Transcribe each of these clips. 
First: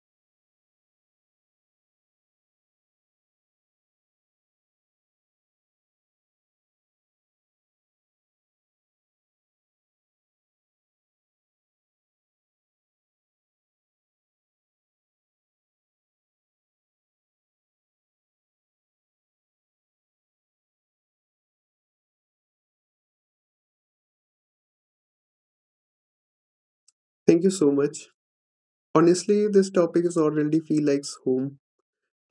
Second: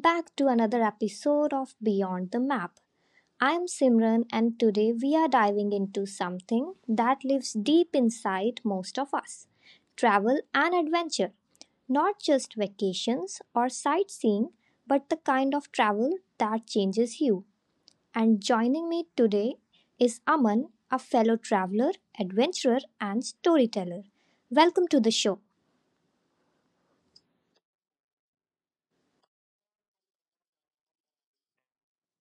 back to another episode of Beyond the Map. I'm Simran, and today we are diving into something that lives deep inside most of us travel and adventure. Not just vacations or sightseeing, but the kind of travel that changes you. And joining me today is Aman, a fellow traveler, adventurer, and storyteller. Welcome to the show. Thank you so much. Honestly, this topic is already feel like home.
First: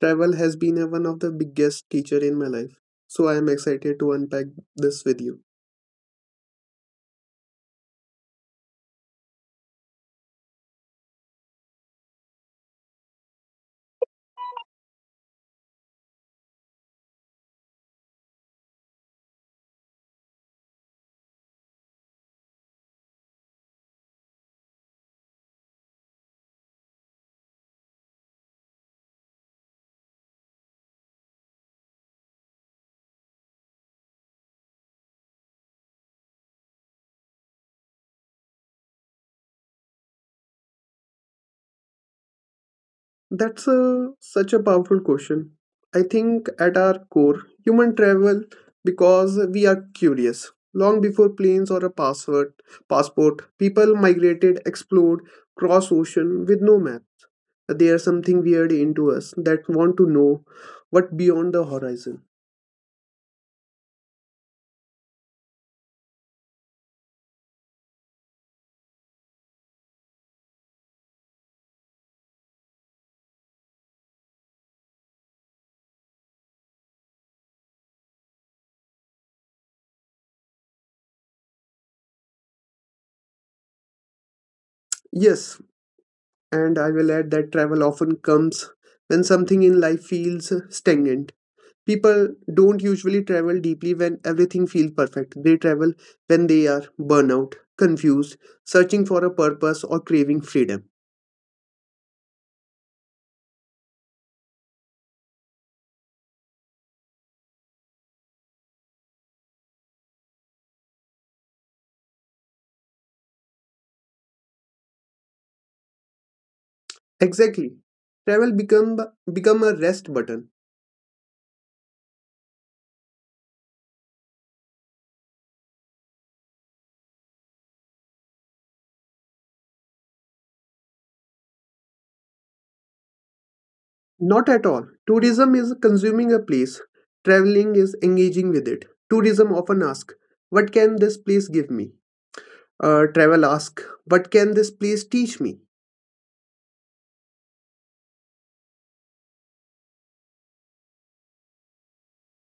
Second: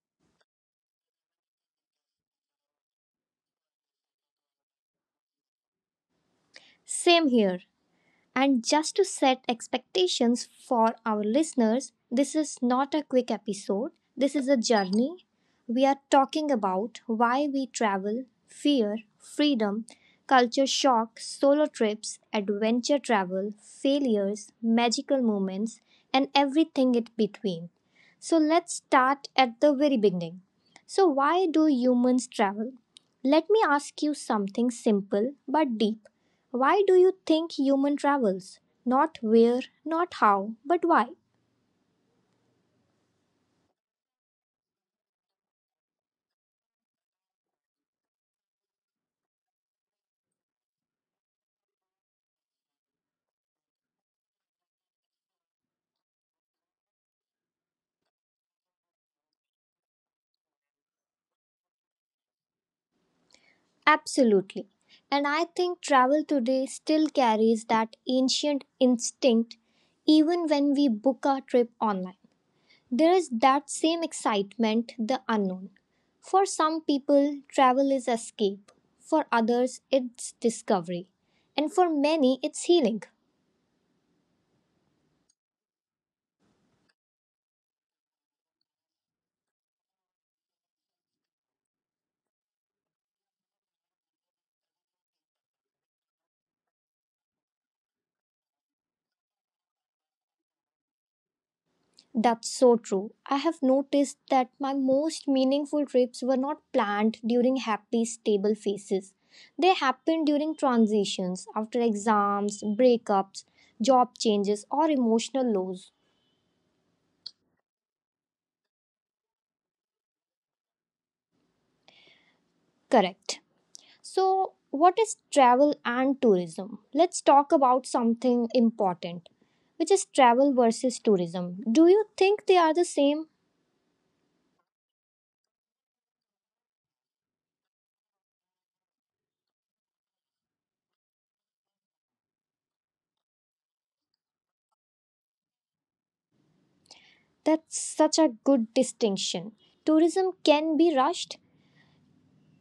Travel has been one of the biggest teacher in my life, so I am excited to unpack this with you. Same here. And just to set expectations for our listeners, this is not a quick episode, this is a journey. We are talking about why we travel, fear, freedom, culture shock, solo trips, adventure travel, failures, magical moments, and everything in between. So let's start at the very beginning. So, why do humans travel? Let me ask you something simple but deep. Why do you think human travels? Not where, not how, but why? That's such a powerful question. I think at our core, human travel because we are curious. Long before planes or a passport, people migrated, explored, cross ocean with no map. There's something weird into us that want to know what beyond the horizon. Absolutely. And I think travel today still carries that ancient instinct even when we book our trip online. There is that same excitement, the unknown. For some people, travel is escape. For others, it's discovery. And for many, it's healing. Yes, and I will add that travel often comes when something in life feels stagnant. People don't usually travel deeply when everything feels perfect. They travel when they are burnout, confused, searching for a purpose, or craving freedom. That's so true. I have noticed that my most meaningful trips were not planned during happy, stable phases. They happened during transitions, after exams, breakups, job changes, or emotional lows. Exactly. Travel become a rest button. Correct. So, what is travel and tourism? Let's talk about something important, which is travel versus tourism. Do you think they are the same? Not at all. Tourism is consuming a place. Traveling is engaging with it. Tourism often asks, "What can this place give me?" Travel asks, "What can this place teach me?" That's such a good distinction. Tourism can be rushed.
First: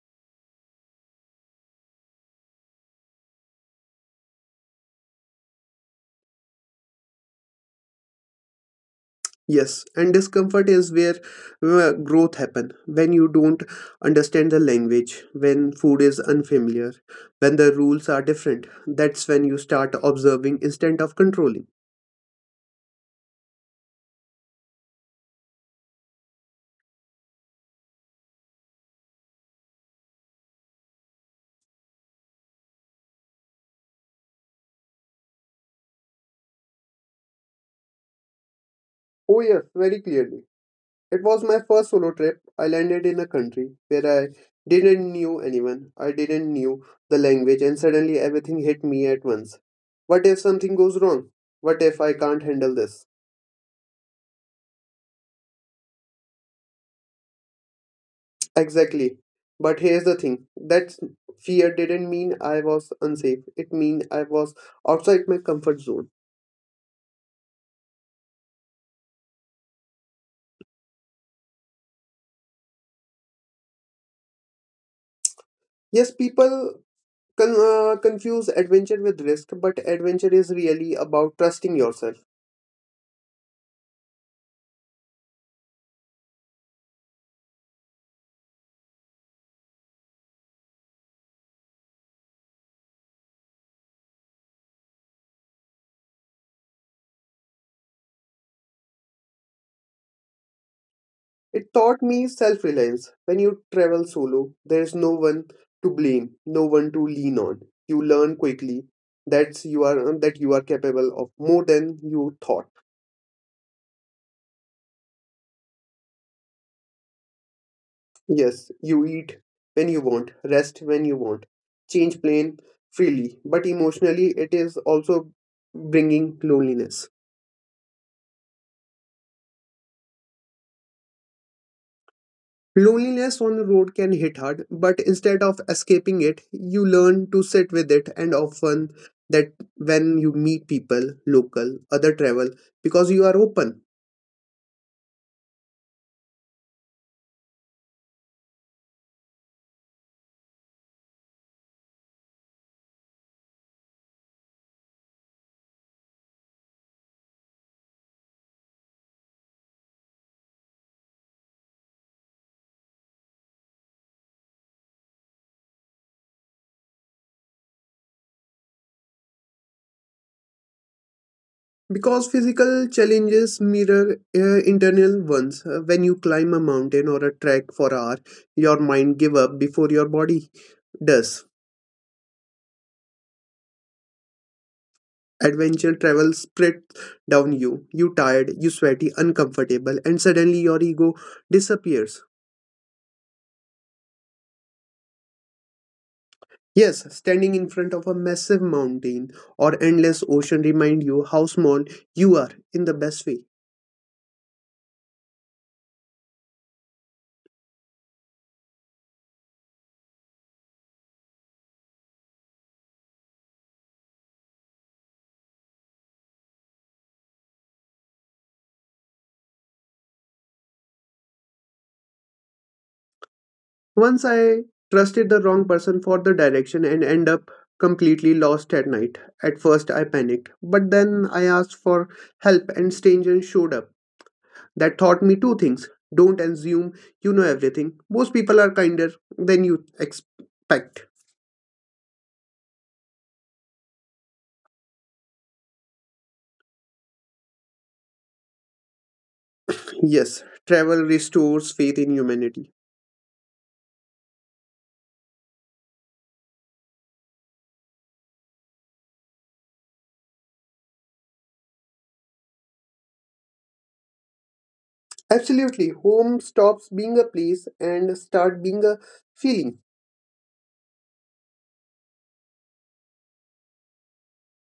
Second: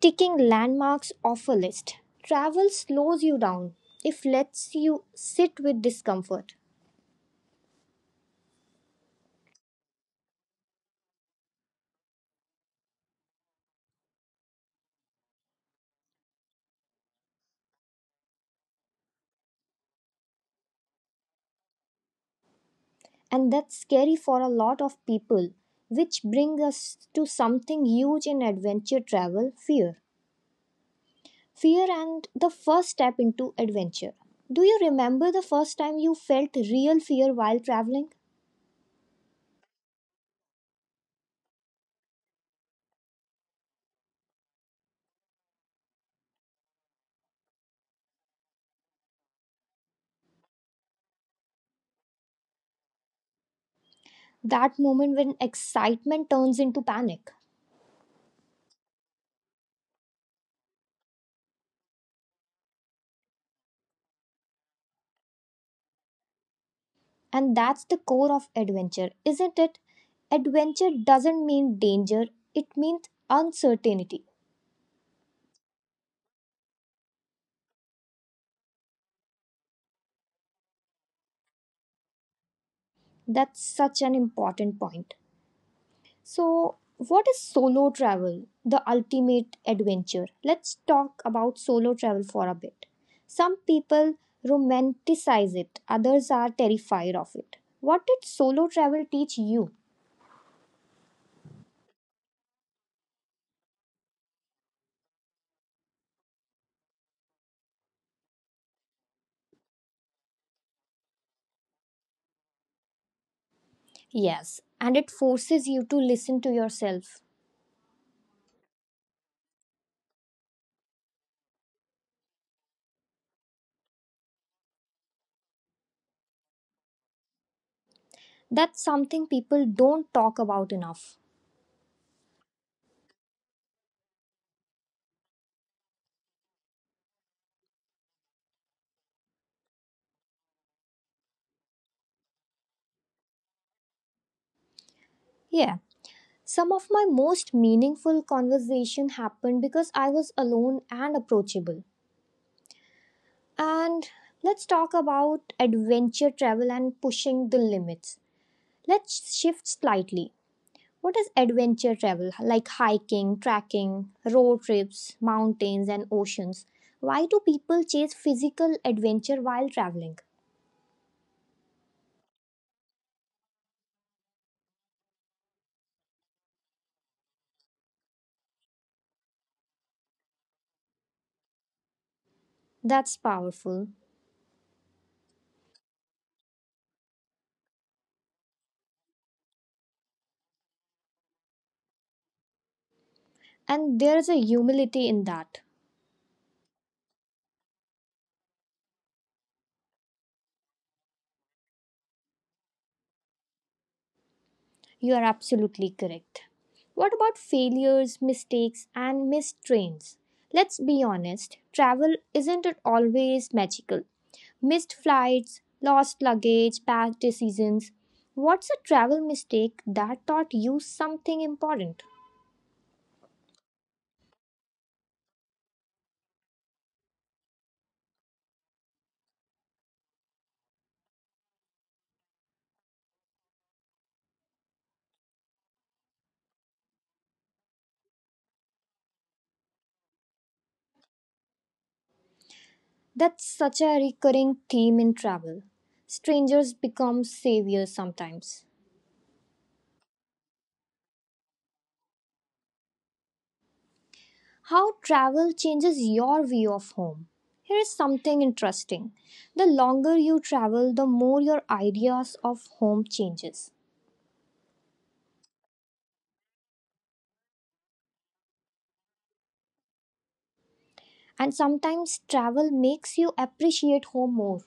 Ticking landmarks off a list. Travel slows you down. It lets you sit with discomfort. Yes, and discomfort is where growth happen. When you don't understand the language, when food is unfamiliar, when the rules are different, that's when you start observing instead of controlling. And that's scary for a lot of people, which brings us to something huge in adventure travel fear. Fear and the first step into adventure. Do you remember the first time you felt real fear while traveling? Oh yes, very clearly. It was my first solo trip. I landed in a country where I didn't knew anyone. I didn't knew the language and suddenly everything hit me at once. What if something goes wrong? What if I can't handle this? That moment when excitement turns into panic. Exactly. But here's the thing that fear didn't mean I was unsafe. It mean I was outside my comfort zone. And that's the core of adventure, isn't it? Adventure doesn't mean danger, it means uncertainty. Yes, people confuse adventure with risk, but adventure is really about trusting yourself. That's such an important point. So, what is solo travel, the ultimate adventure? Let's talk about solo travel for a bit. Some people romanticize it, others are terrified of it. What did solo travel teach you? It taught me self reliance. When you travel solo, there's no one to blame, no one to lean on. You learn quickly that you are capable of more than you thought. Yes, and it forces you to listen to yourself. Yes, you eat when you want, rest when you want, change plan freely, but emotionally it is also bringing loneliness. That's something people don't talk about enough. Loneliness on the road can hit hard, but instead of escaping it, you learn to sit with it, and often that when you meet people, local, other travel, because you are open. Yeah. Some of my most meaningful conversation happened because I was alone and approachable. And let's talk about adventure travel and pushing the limits. Let's shift slightly. What is adventure travel? Like hiking, trekking, road trips, mountains, and oceans. Why do people chase physical adventure while traveling? Because physical challenges mirror internal ones. When you climb a mountain or a trek for hour, your mind give up before your body does. That's powerful. Adventure travel spreads down you. You tired, you sweaty, uncomfortable, and suddenly your ego disappears. And there's a humility in that. Yes, standing in front of a massive mountain or endless ocean remind you how small you are in the best way. You are absolutely correct. What about failures, mistakes, and missed trains? Let's be honest, travel isn't it always magical? Missed flights, lost luggage, bad decisions. What's a travel mistake that taught you something important? Once I trusted the wrong person for the direction and end up completely lost at night. At first I panicked, but then I asked for help and stranger showed up. That taught me two things. Don't assume you know everything. Most people are kinder than you expect. That's such a recurring theme in travel. Strangers become saviors sometimes. Yes, travel restores faith in humanity. How travel changes your view of home. Here is something interesting. The longer you travel, the more your ideas of home changes. Absolutely. Home stops being a place and start being a feeling, And sometimes travel makes you appreciate home more.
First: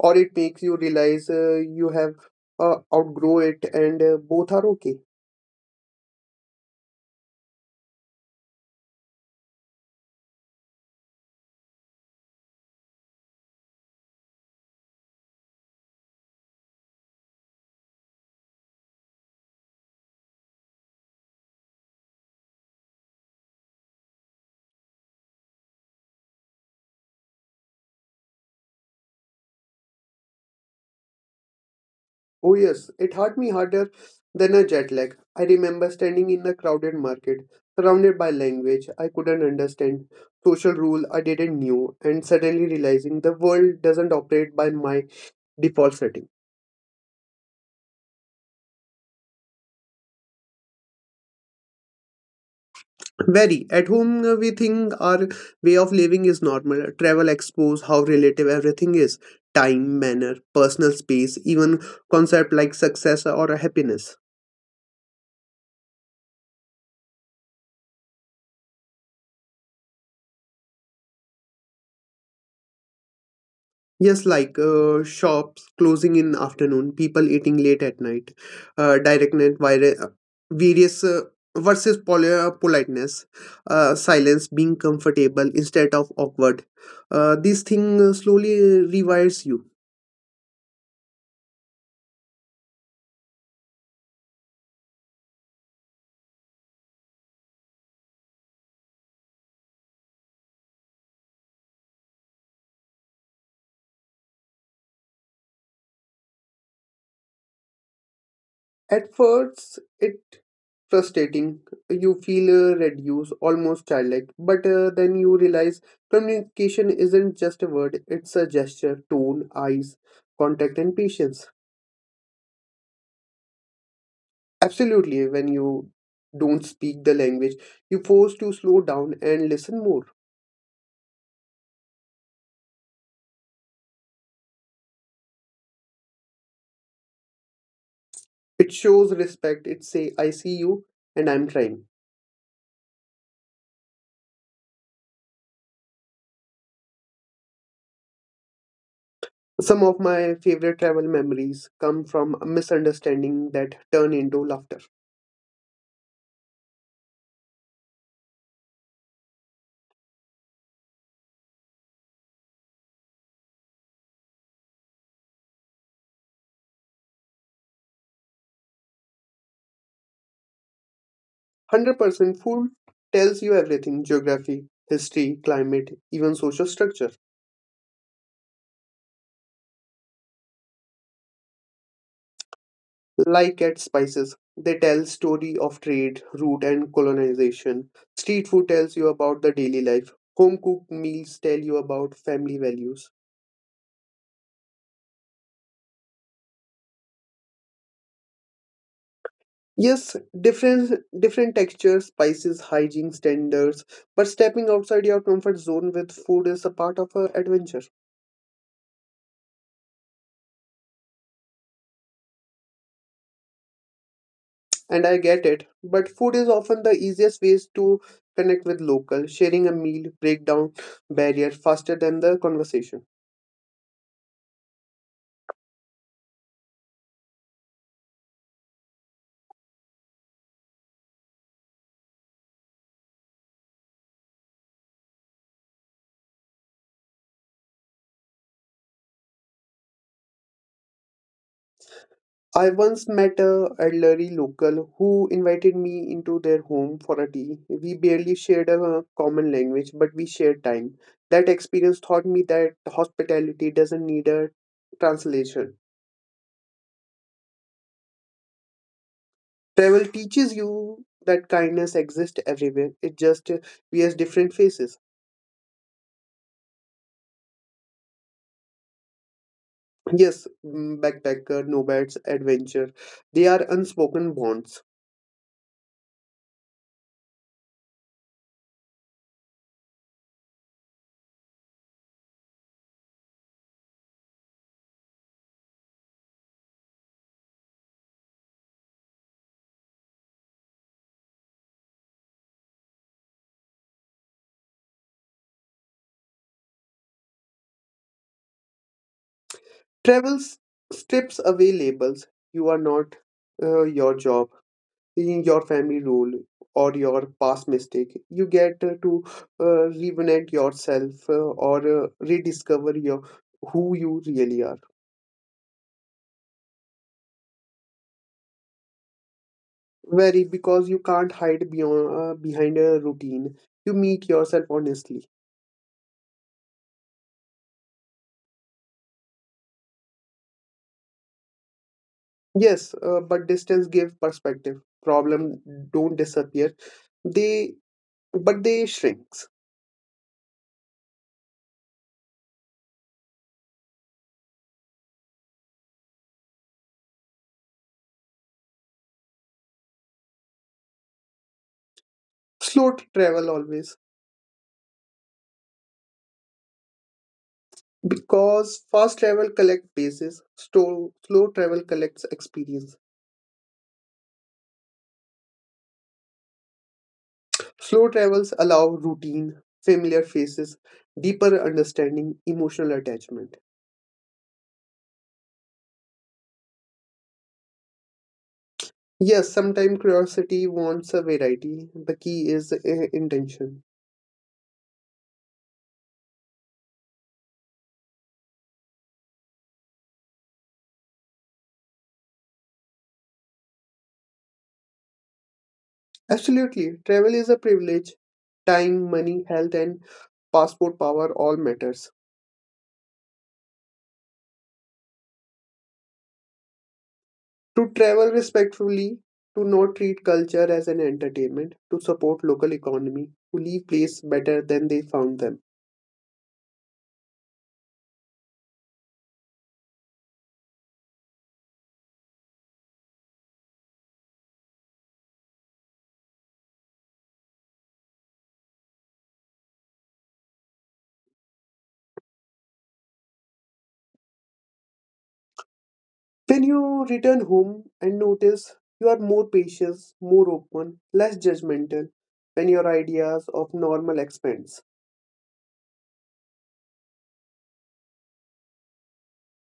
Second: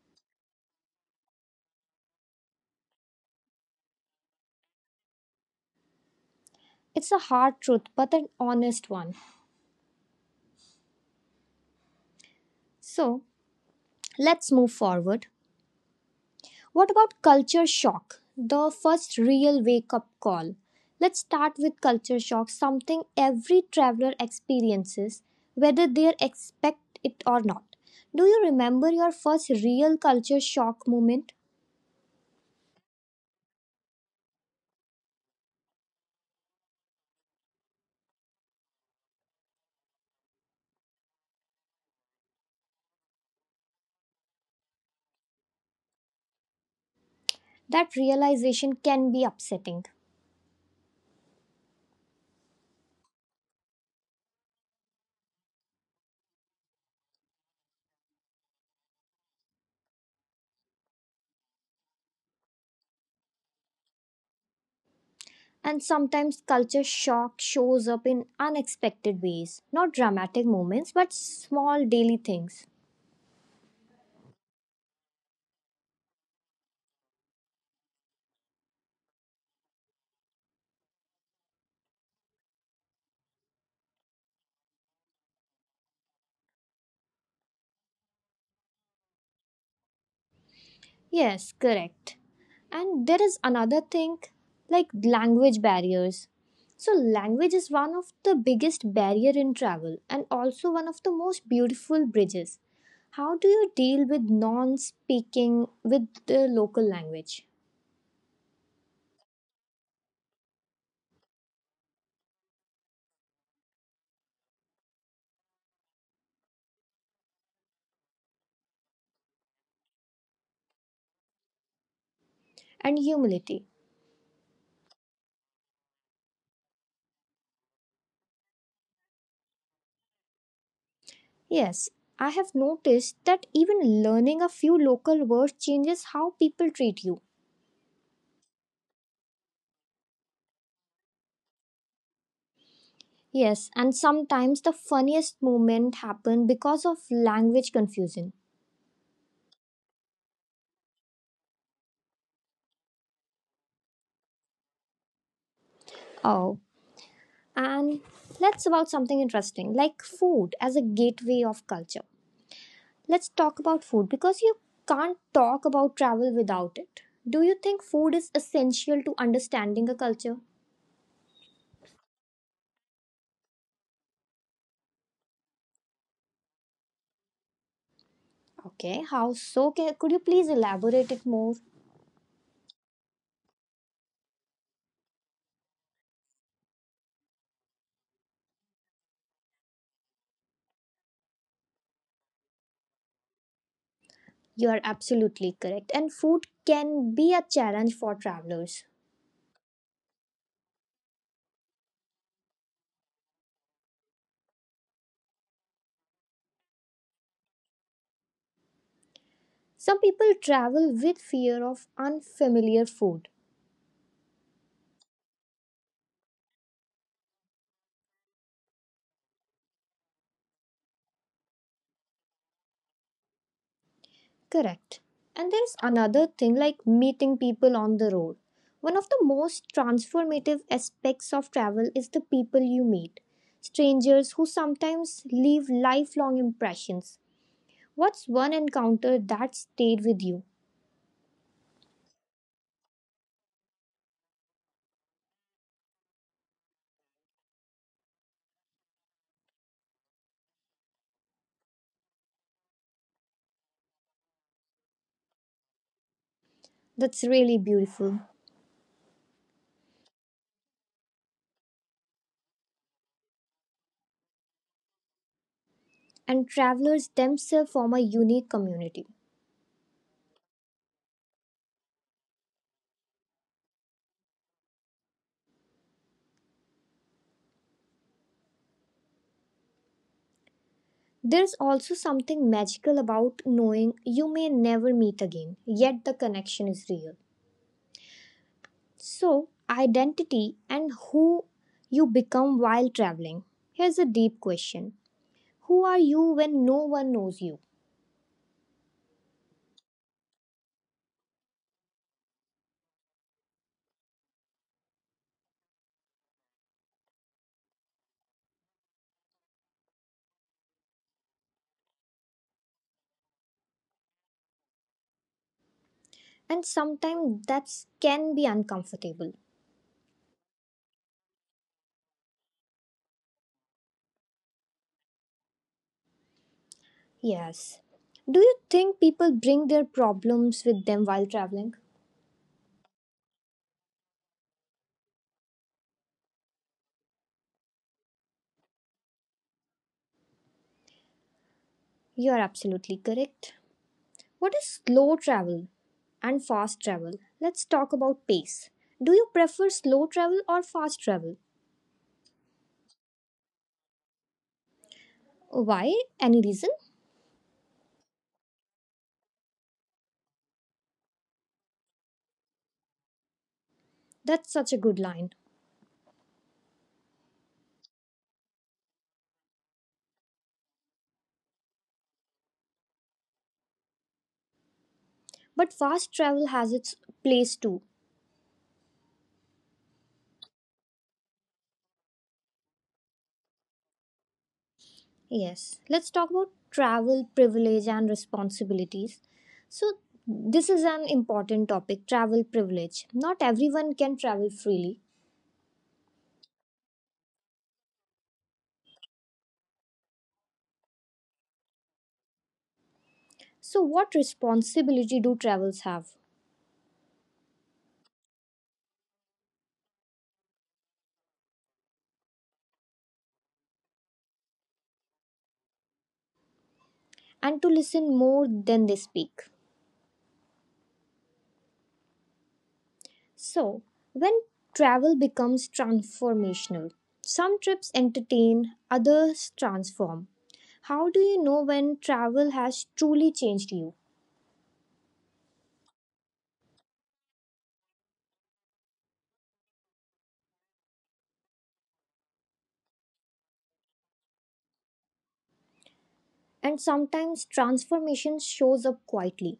or it makes you realize you have outgrow it, and both are okay. It's a hard truth, but an honest one. So, let's move forward. What about culture shock? The first real wake up call. Let's start with culture shock, something every traveler experiences, whether they expect it or not. Do you remember your first real culture shock moment? Oh, yes, it hurt me harder than a jet lag. I remember standing in a crowded market, surrounded by language I couldn't understand, social rule I didn't knew, and suddenly realizing the world doesn't operate by my default setting. That realization can be upsetting. Very at home, we think our way of living is normal. Travel expose how relative everything is: time, manner, personal space, even concept like success or happiness. And sometimes culture shock shows up in unexpected ways. Not dramatic moments, but small daily things. Yes, like shops closing in afternoon, people eating late at night, direct net various versus politeness, silence being comfortable instead of awkward. This thing slowly rewires you. Yes, correct. And there is another thing like language barriers. So language is one of the biggest barrier in travel and also one of the most beautiful bridges. How do you deal with non-speaking with the local language? At first, it frustrating. You feel reduced, almost childlike. But then you realize communication isn't just a word; it's a gesture, tone, eyes, contact, and patience. And humility. Absolutely, when you don't speak the language, you force to slow down and listen more. Yes, I have noticed that even learning a few local words changes how people treat you. It shows respect. It say, "I see you, and I'm trying." Yes, and sometimes the funniest moment happen because of language confusion. Some of my favorite travel memories come from a misunderstanding that turn into laughter. Oh. And let's about something interesting like food as a gateway of culture. Let's talk about food because you can't talk about travel without it. Do you think food is essential to understanding a culture? 100% food tells you everything: geography, history, climate, even social structure. Okay, how so? Could you please elaborate it more? Like at spices, they tell story of trade, route and colonization. Street food tells you about the daily life. Home cooked meals tell you about family values. You are absolutely correct. And food can be a challenge for travelers. Yes, different textures, spices, hygiene standards, but stepping outside your comfort zone with food is a part of a adventure. Some people travel with fear of unfamiliar food. And I get it, but food is often the easiest ways to connect with local. Sharing a meal break down barrier faster than the conversation. Correct. And there's another thing like meeting people on the road. One of the most transformative aspects of travel is the people you meet, strangers who sometimes leave lifelong impressions. What's one encounter that stayed with you? I once met a elderly local who invited me into their home for a tea. We barely shared a common language, but we shared time. That experience taught me that hospitality doesn't need a translation. That's really beautiful. Travel teaches you that kindness exists everywhere. It just wears different faces. And travelers themselves form a unique community. Yes, backpacker, nomads, adventure, they are unspoken bonds. There's also something magical about knowing you may never meet again, yet the connection is real. So, identity and who you become while traveling. Here's a deep question. Who are you when no one knows you? Travel strips away labels. You are not your job, seeing your family role or your past mistake. You get to rejuvenate yourself, or rediscover your who you really are. And sometimes that can be uncomfortable. Very, because you can't hide beyond behind a routine. You meet yourself honestly. Yes. Do you think people bring their problems with them while traveling? Yes, but distance give perspective. Problem don't disappear, they but they shrinks. You are absolutely correct. What is slow travel and fast travel? Let's talk about pace. Do you prefer slow travel or fast travel? Slow travel always, Why? Any reason? because fast travel collect bases. Slow travel collects experience. That's such a good line. Slow travels allow routine, familiar faces, deeper understanding, emotional attachment. But fast travel has its place too. Yes, sometimes curiosity wants a variety. The key is intention. Yes. Let's talk about travel privilege and responsibilities. So, this is an important topic travel privilege. Not everyone can travel freely. Absolutely, travel is a privilege. Time, money, health, and passport power all matters. So, what responsibility do travels have? To travel respectfully, to not treat culture as an entertainment, to support local economy, to leave place better than they found them. And to listen more than they speak. So, when travel becomes transformational, some trips entertain, others transform. How do you know when travel has truly changed you? When you return home and notice you are more patient, more open, less judgmental, when your ideas of normal expands. And sometimes transformation shows up quietly.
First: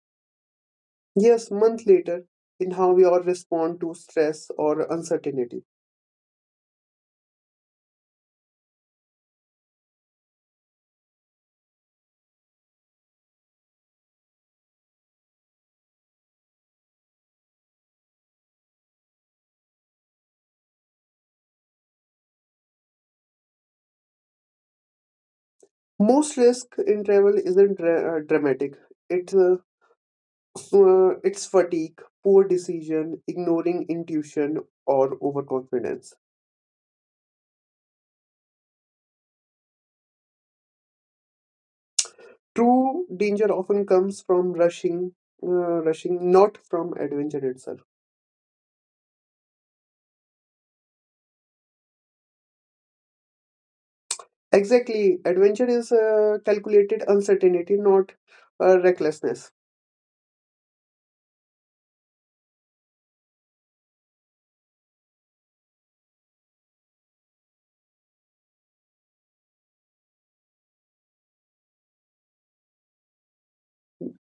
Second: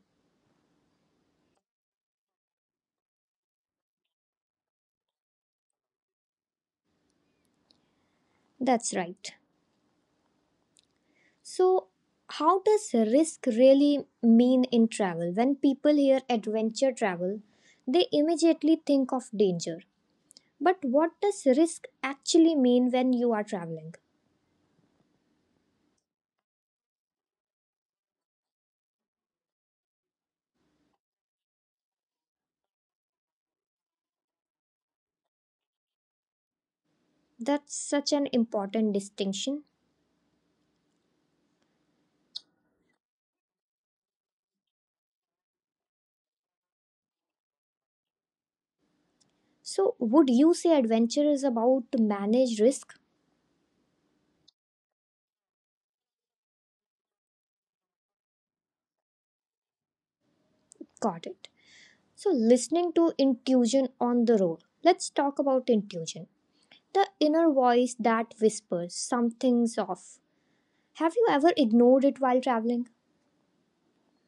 Yes, month later, in how we all respond to stress or uncertainty. That's right. So, how does risk really mean in travel? When people hear adventure travel, they immediately think of danger. But what does risk actually mean when you are traveling? Most risk in travel isn't dramatic. It's uh, it's fatigue, poor decision, ignoring intuition, or overconfidence. That's such an important distinction. True danger often comes from rushing, not from adventure itself. So, would you say adventure is about to manage risk? Exactly. Adventure is calculated uncertainty, not recklessness. Got it. So, listening to intuition on the road. Let's talk about intuition. The inner voice that whispers, something's off. Have you ever ignored it while traveling?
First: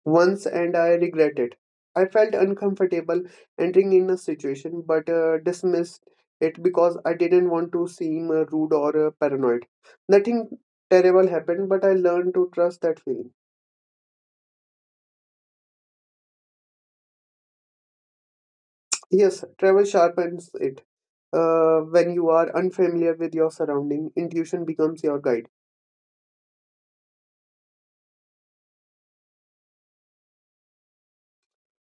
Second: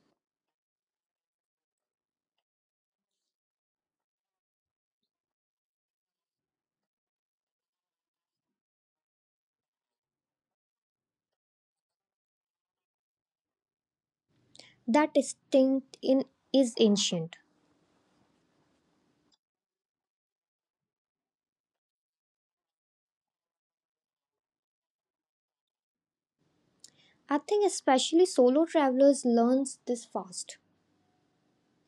Once, and I regret it. I felt uncomfortable entering in a situation, but dismissed it because I didn't want to seem rude or paranoid. Nothing terrible happened, but I learned to trust that feeling. That instinct in, is ancient. Yes, travel sharpens it. When you are unfamiliar with your surrounding, intuition becomes your guide. I think especially solo travelers learns this fast.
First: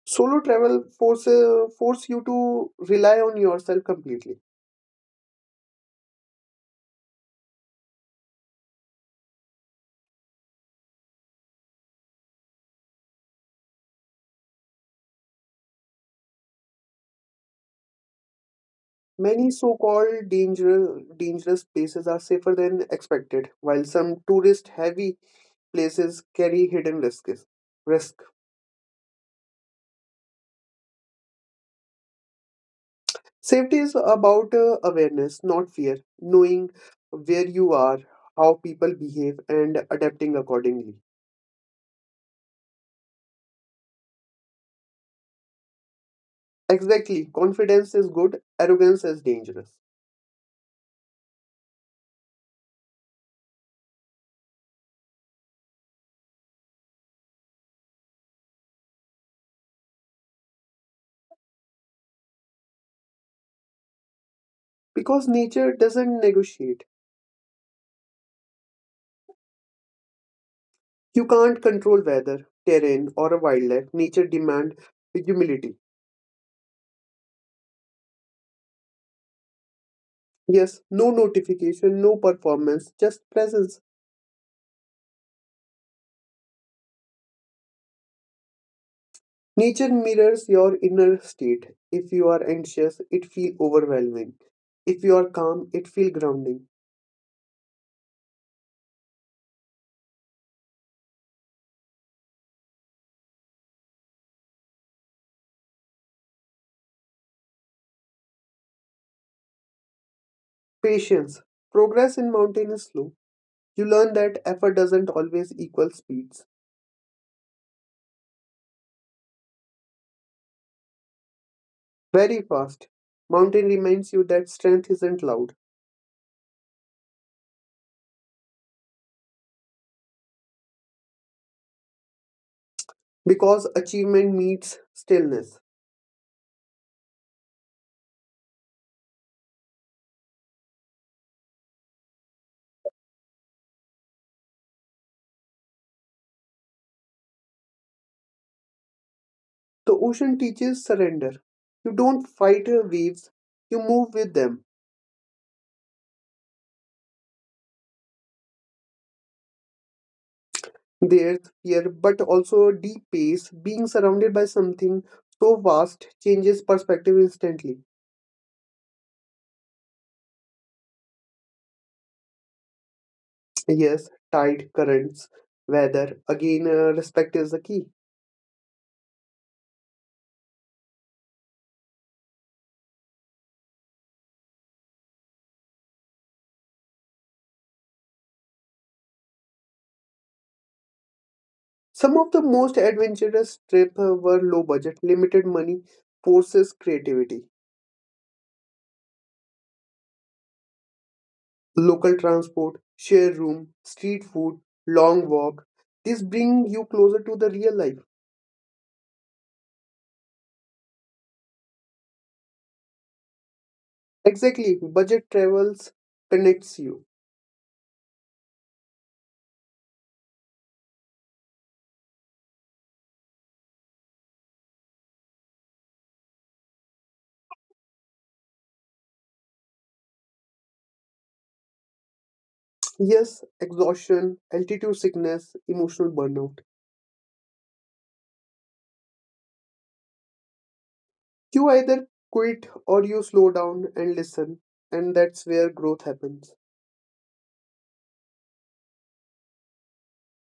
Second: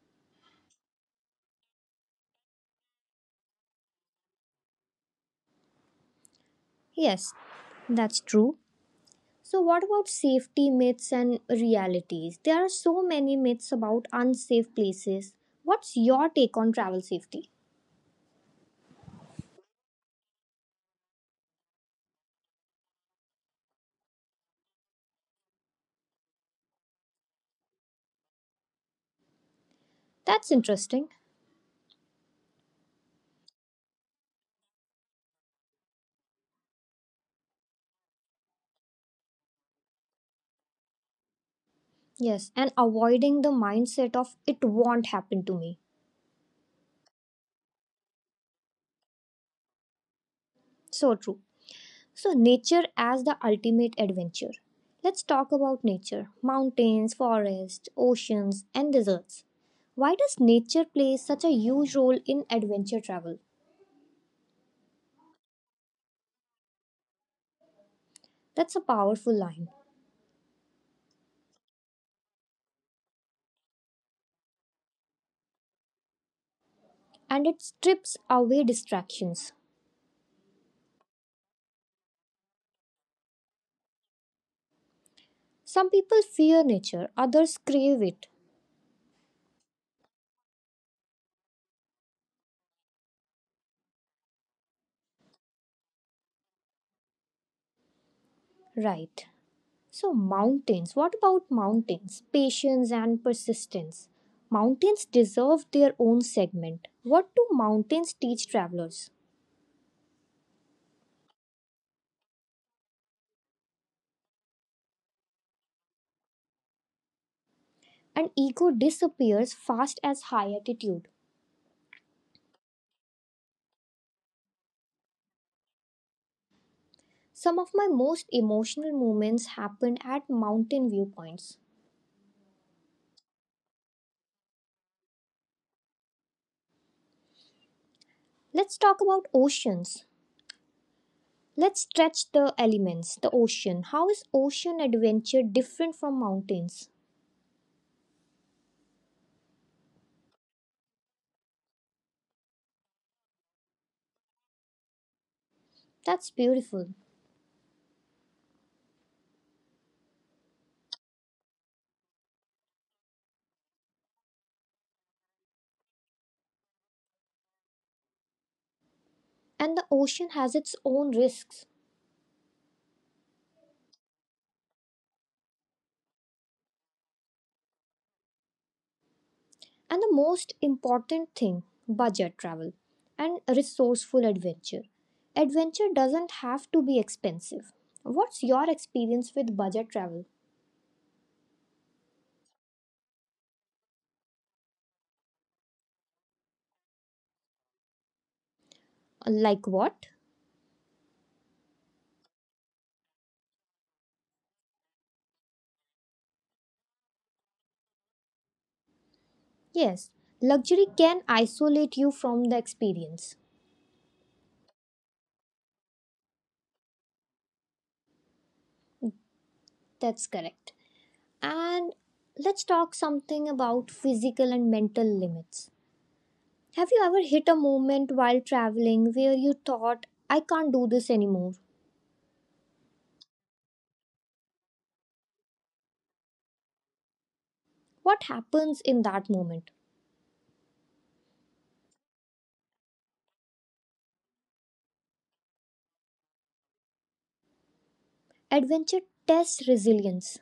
Solo travel forces force force you to rely on yourself completely. Yes, that's true. So what about safety myths and realities? There are so many myths about unsafe places. What's your take on travel safety? Many so-called dangerous places are safer than expected, while some tourist-heavy places carry hidden risks. Risk. That's interesting. Safety is about awareness, not fear. Knowing where you are, how people behave, and adapting accordingly. Yes, and avoiding the mindset of it won't happen to me. Exactly. Confidence is good. Arrogance is dangerous. So true. So, nature as the ultimate adventure. Let's talk about nature mountains, forests, oceans, and deserts. Why does nature play such a huge role in adventure travel? Because nature doesn't negotiate. That's a powerful line, You can't control weather, terrain, or wildlife. Nature demands humility. and it strips away distractions. Yes, no notification, no performance, just presence. Some people fear nature, others crave it. Nature mirrors your inner state. If you are anxious, it feels overwhelming. If you are calm, it feels grounding. Right. So, mountains. What about mountains? Patience and persistence. Mountains deserve their own segment. What do mountains teach travelers? Patience. Progress in mountain is slow. You learn that effort doesn't always equal speeds. And ego disappears fast as high altitude. Very fast. Mountain reminds you that strength isn't loud, Some of my most emotional moments happened at mountain viewpoints. because achievement meets stillness. Let's talk about oceans. Let's stretch the elements, the ocean. How is ocean adventure different from mountains? The ocean teaches surrender. You don't fight your waves, you move with them. That's beautiful. There's fear, but also deep pace. Being surrounded by something so vast changes perspective instantly. And the ocean has its own risks. Yes, tide, currents, weather. Again, respect is the key. And the most important thing budget travel and resourceful adventure. Adventure doesn't have to be expensive. What's your experience with budget travel? Some of the most adventurous trips were low budget, limited money, forces creativity. Like what? Local transport, share room, street food, long walk. These bring you closer to the real life. Yes, luxury can isolate you from the experience. Exactly, budget travels connects you. That's correct. And let's talk something about physical and mental limits. Have you ever hit a moment while traveling where you thought, I can't do this anymore? Yes, exhaustion, altitude sickness, emotional burnout. What happens in that moment? You either quit, or you slow down and listen, and that's where growth happens Adventure tests resilience.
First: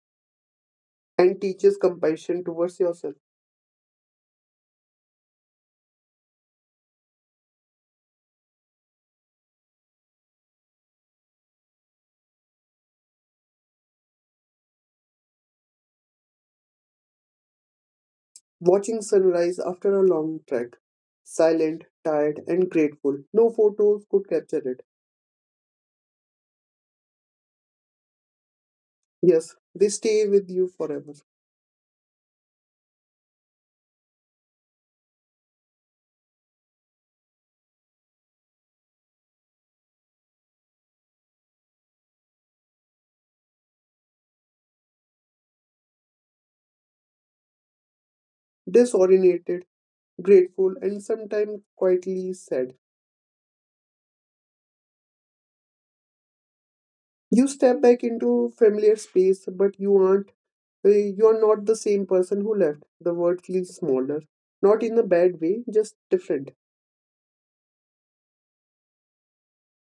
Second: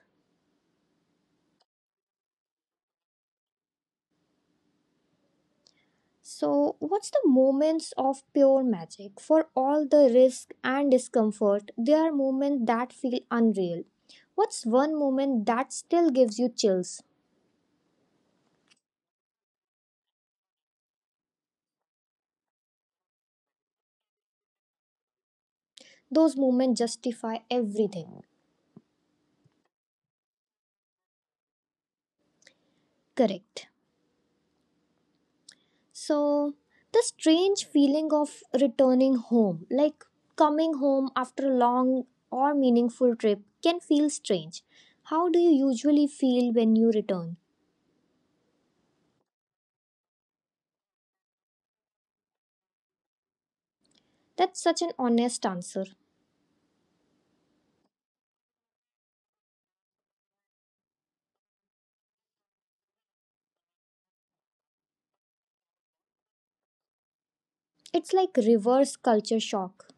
and teaches compassion towards yourself. So, what's the moments of pure magic? For all the risk and discomfort, there are moments that feel unreal. What's one moment that still gives you chills? Watching sunrise after a long trek, silent, tired, and grateful. No photos could capture it. Those moments justify everything. Yes, they stay with you forever. Correct. So, the strange feeling of returning home, like coming home after a long or meaningful trip, can feel strange. How do you usually feel when you return? Disoriented, grateful, and sometimes quietly sad. That's such an honest answer. You step back into familiar space, but you aren't, you're not the same person who left. The world feels smaller, not in a bad way, just different. It's like reverse culture shock.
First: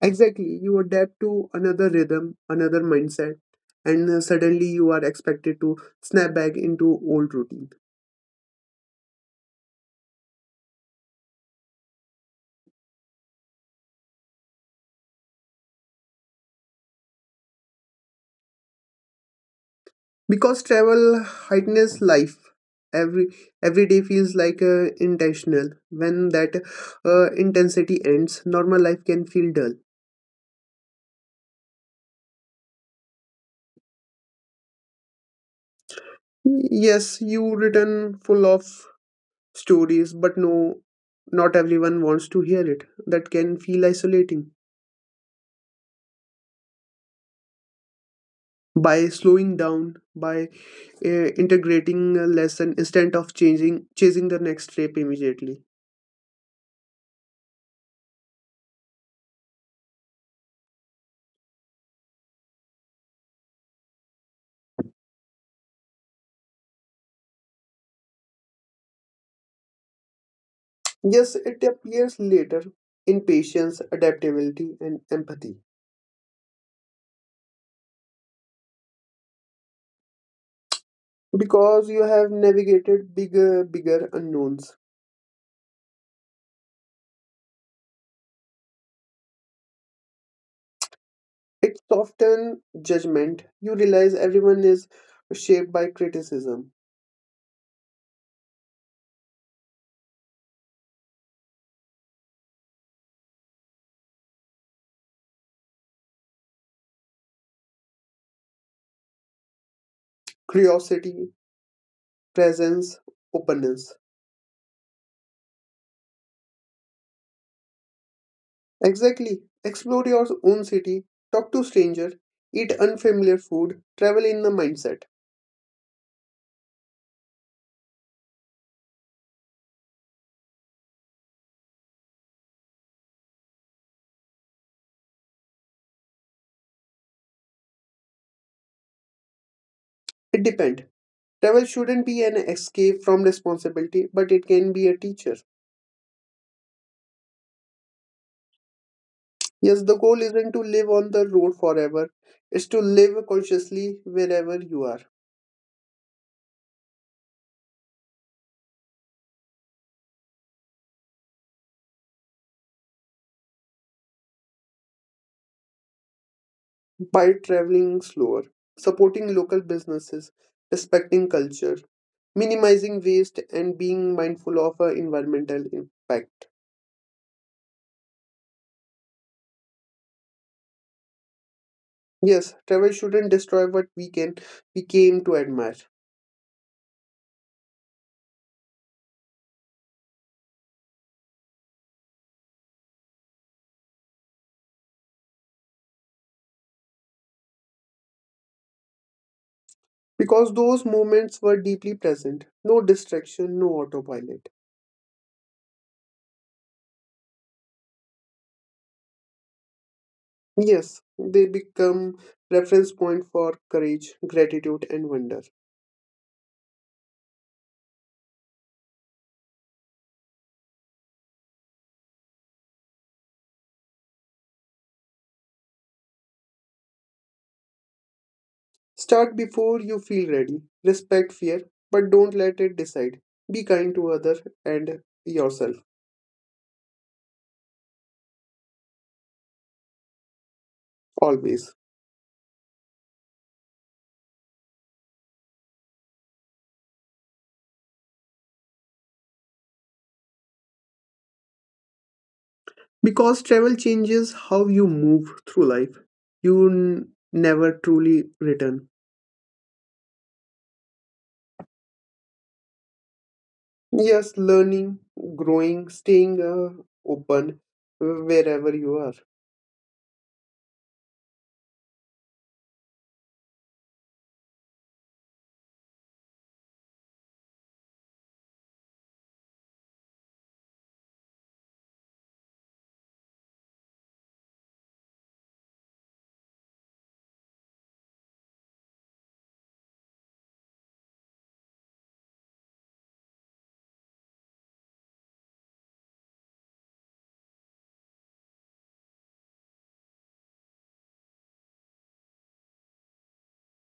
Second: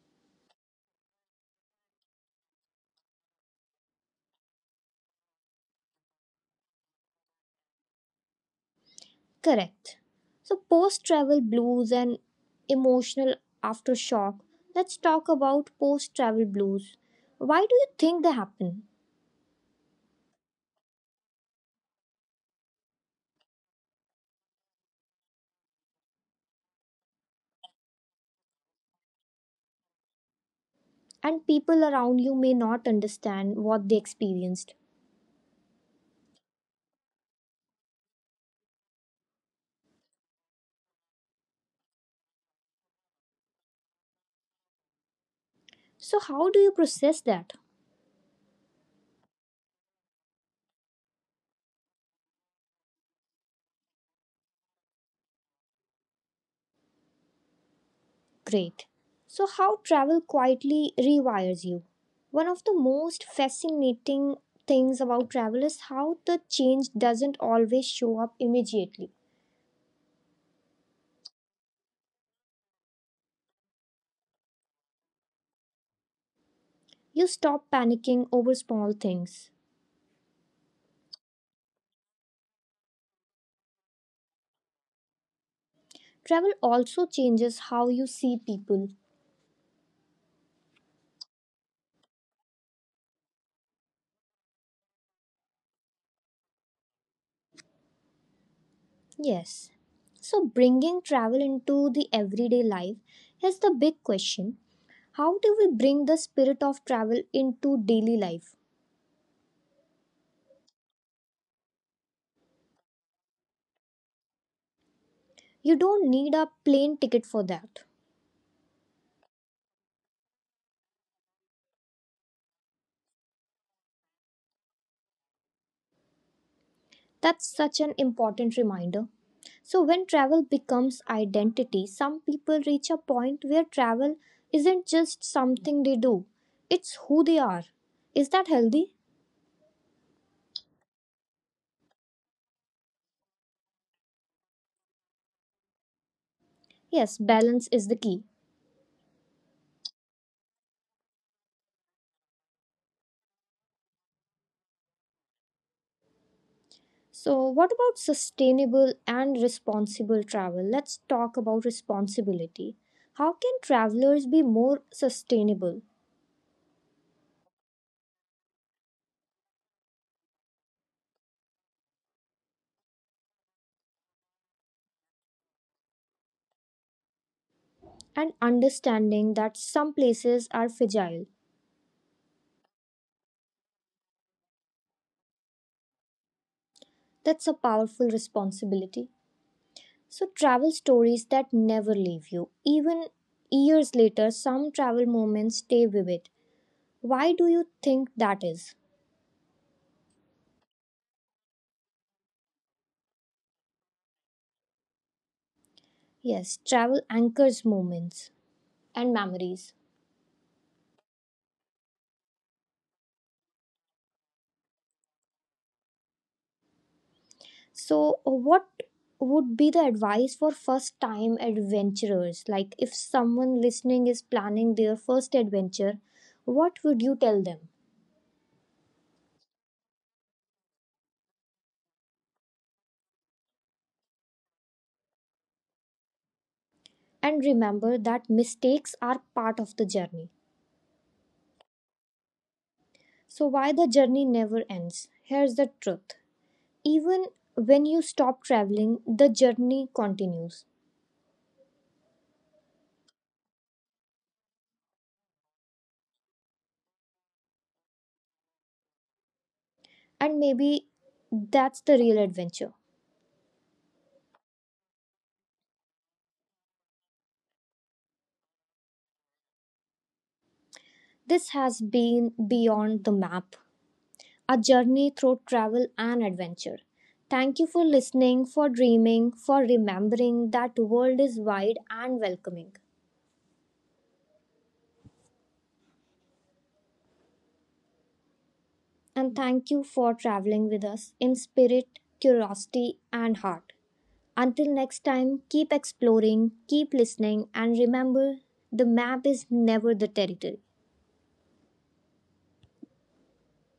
Exactly, you adapt to another rhythm, another mindset, and suddenly you are expected to snap back into old routine. Correct. So, post travel blues and emotional aftershock. Let's talk about post travel blues. Why do you think they happen? Because travel heightens life, every every day feels like intentional. When that intensity ends, normal life can feel dull. And people around you may not understand what they experienced. Yes, you return full of stories, but no, not everyone wants to hear it. That can feel isolating. So, how do you process that? By slowing down, by integrating a lesson instead of changing chasing the next step immediately. Great. So, how travel quietly rewires you? One of the most fascinating things about travel is how the change doesn't always show up immediately. Yes, it appears later in patience, adaptability, and empathy, You stop panicking over small things. because you have navigated bigger unknowns. Travel also changes how you see people. It softens judgment. You realize everyone is shaped by criticism, Yes. So, bringing travel into the everyday life is the big question. How do we bring the spirit of travel into daily life? curiosity, presence, openness. You don't need a plane ticket for that. Exactly. Explore your own city, talk to strangers, eat unfamiliar food, travel in the mindset. That's such an important reminder. So, when travel becomes identity, some people reach a point where travel isn't just something they do, it's who they are. Is that healthy? It depends. Travel shouldn't be an escape from responsibility, but it can be a teacher. Yes, balance is the key. Yes, the goal isn't to live on the road forever, it's to live consciously wherever you are, So, what about sustainable and responsible travel? Let's talk about responsibility. How can travelers be more sustainable? by traveling slower, supporting local businesses, respecting culture, minimizing waste, and being mindful of environmental impact. And understanding that some places are fragile. Yes, travel shouldn't destroy what we came to admire. That's a powerful responsibility. So, travel stories that never leave you. Even years later, some travel moments stay vivid. Why do you think that is? Because those moments were deeply present. No distraction, no autopilot. Yes, travel anchors moments and memories. Yes, they become reference point for courage, gratitude and wonder. So, what would be the advice for first time adventurers? Like, if someone listening is planning their first adventure, what would you tell them? Start before you feel ready. Respect fear, but don't let it decide. Be kind to other and yourself And remember that mistakes are part of the journey. always. So, why the journey never ends? Here's the truth. Even when you stop traveling, the journey continues. Because travel changes how you move through life. You never truly return. And maybe that's the real adventure. Yes, learning, growing, staying open, wherever you are. This has been Beyond the Map, a journey through travel and adventure. Thank you for listening, for dreaming, for remembering that world is wide and welcoming. And thank you for traveling with us in spirit, curiosity and heart. Until next time, keep exploring, keep listening and remember the map is never the territory.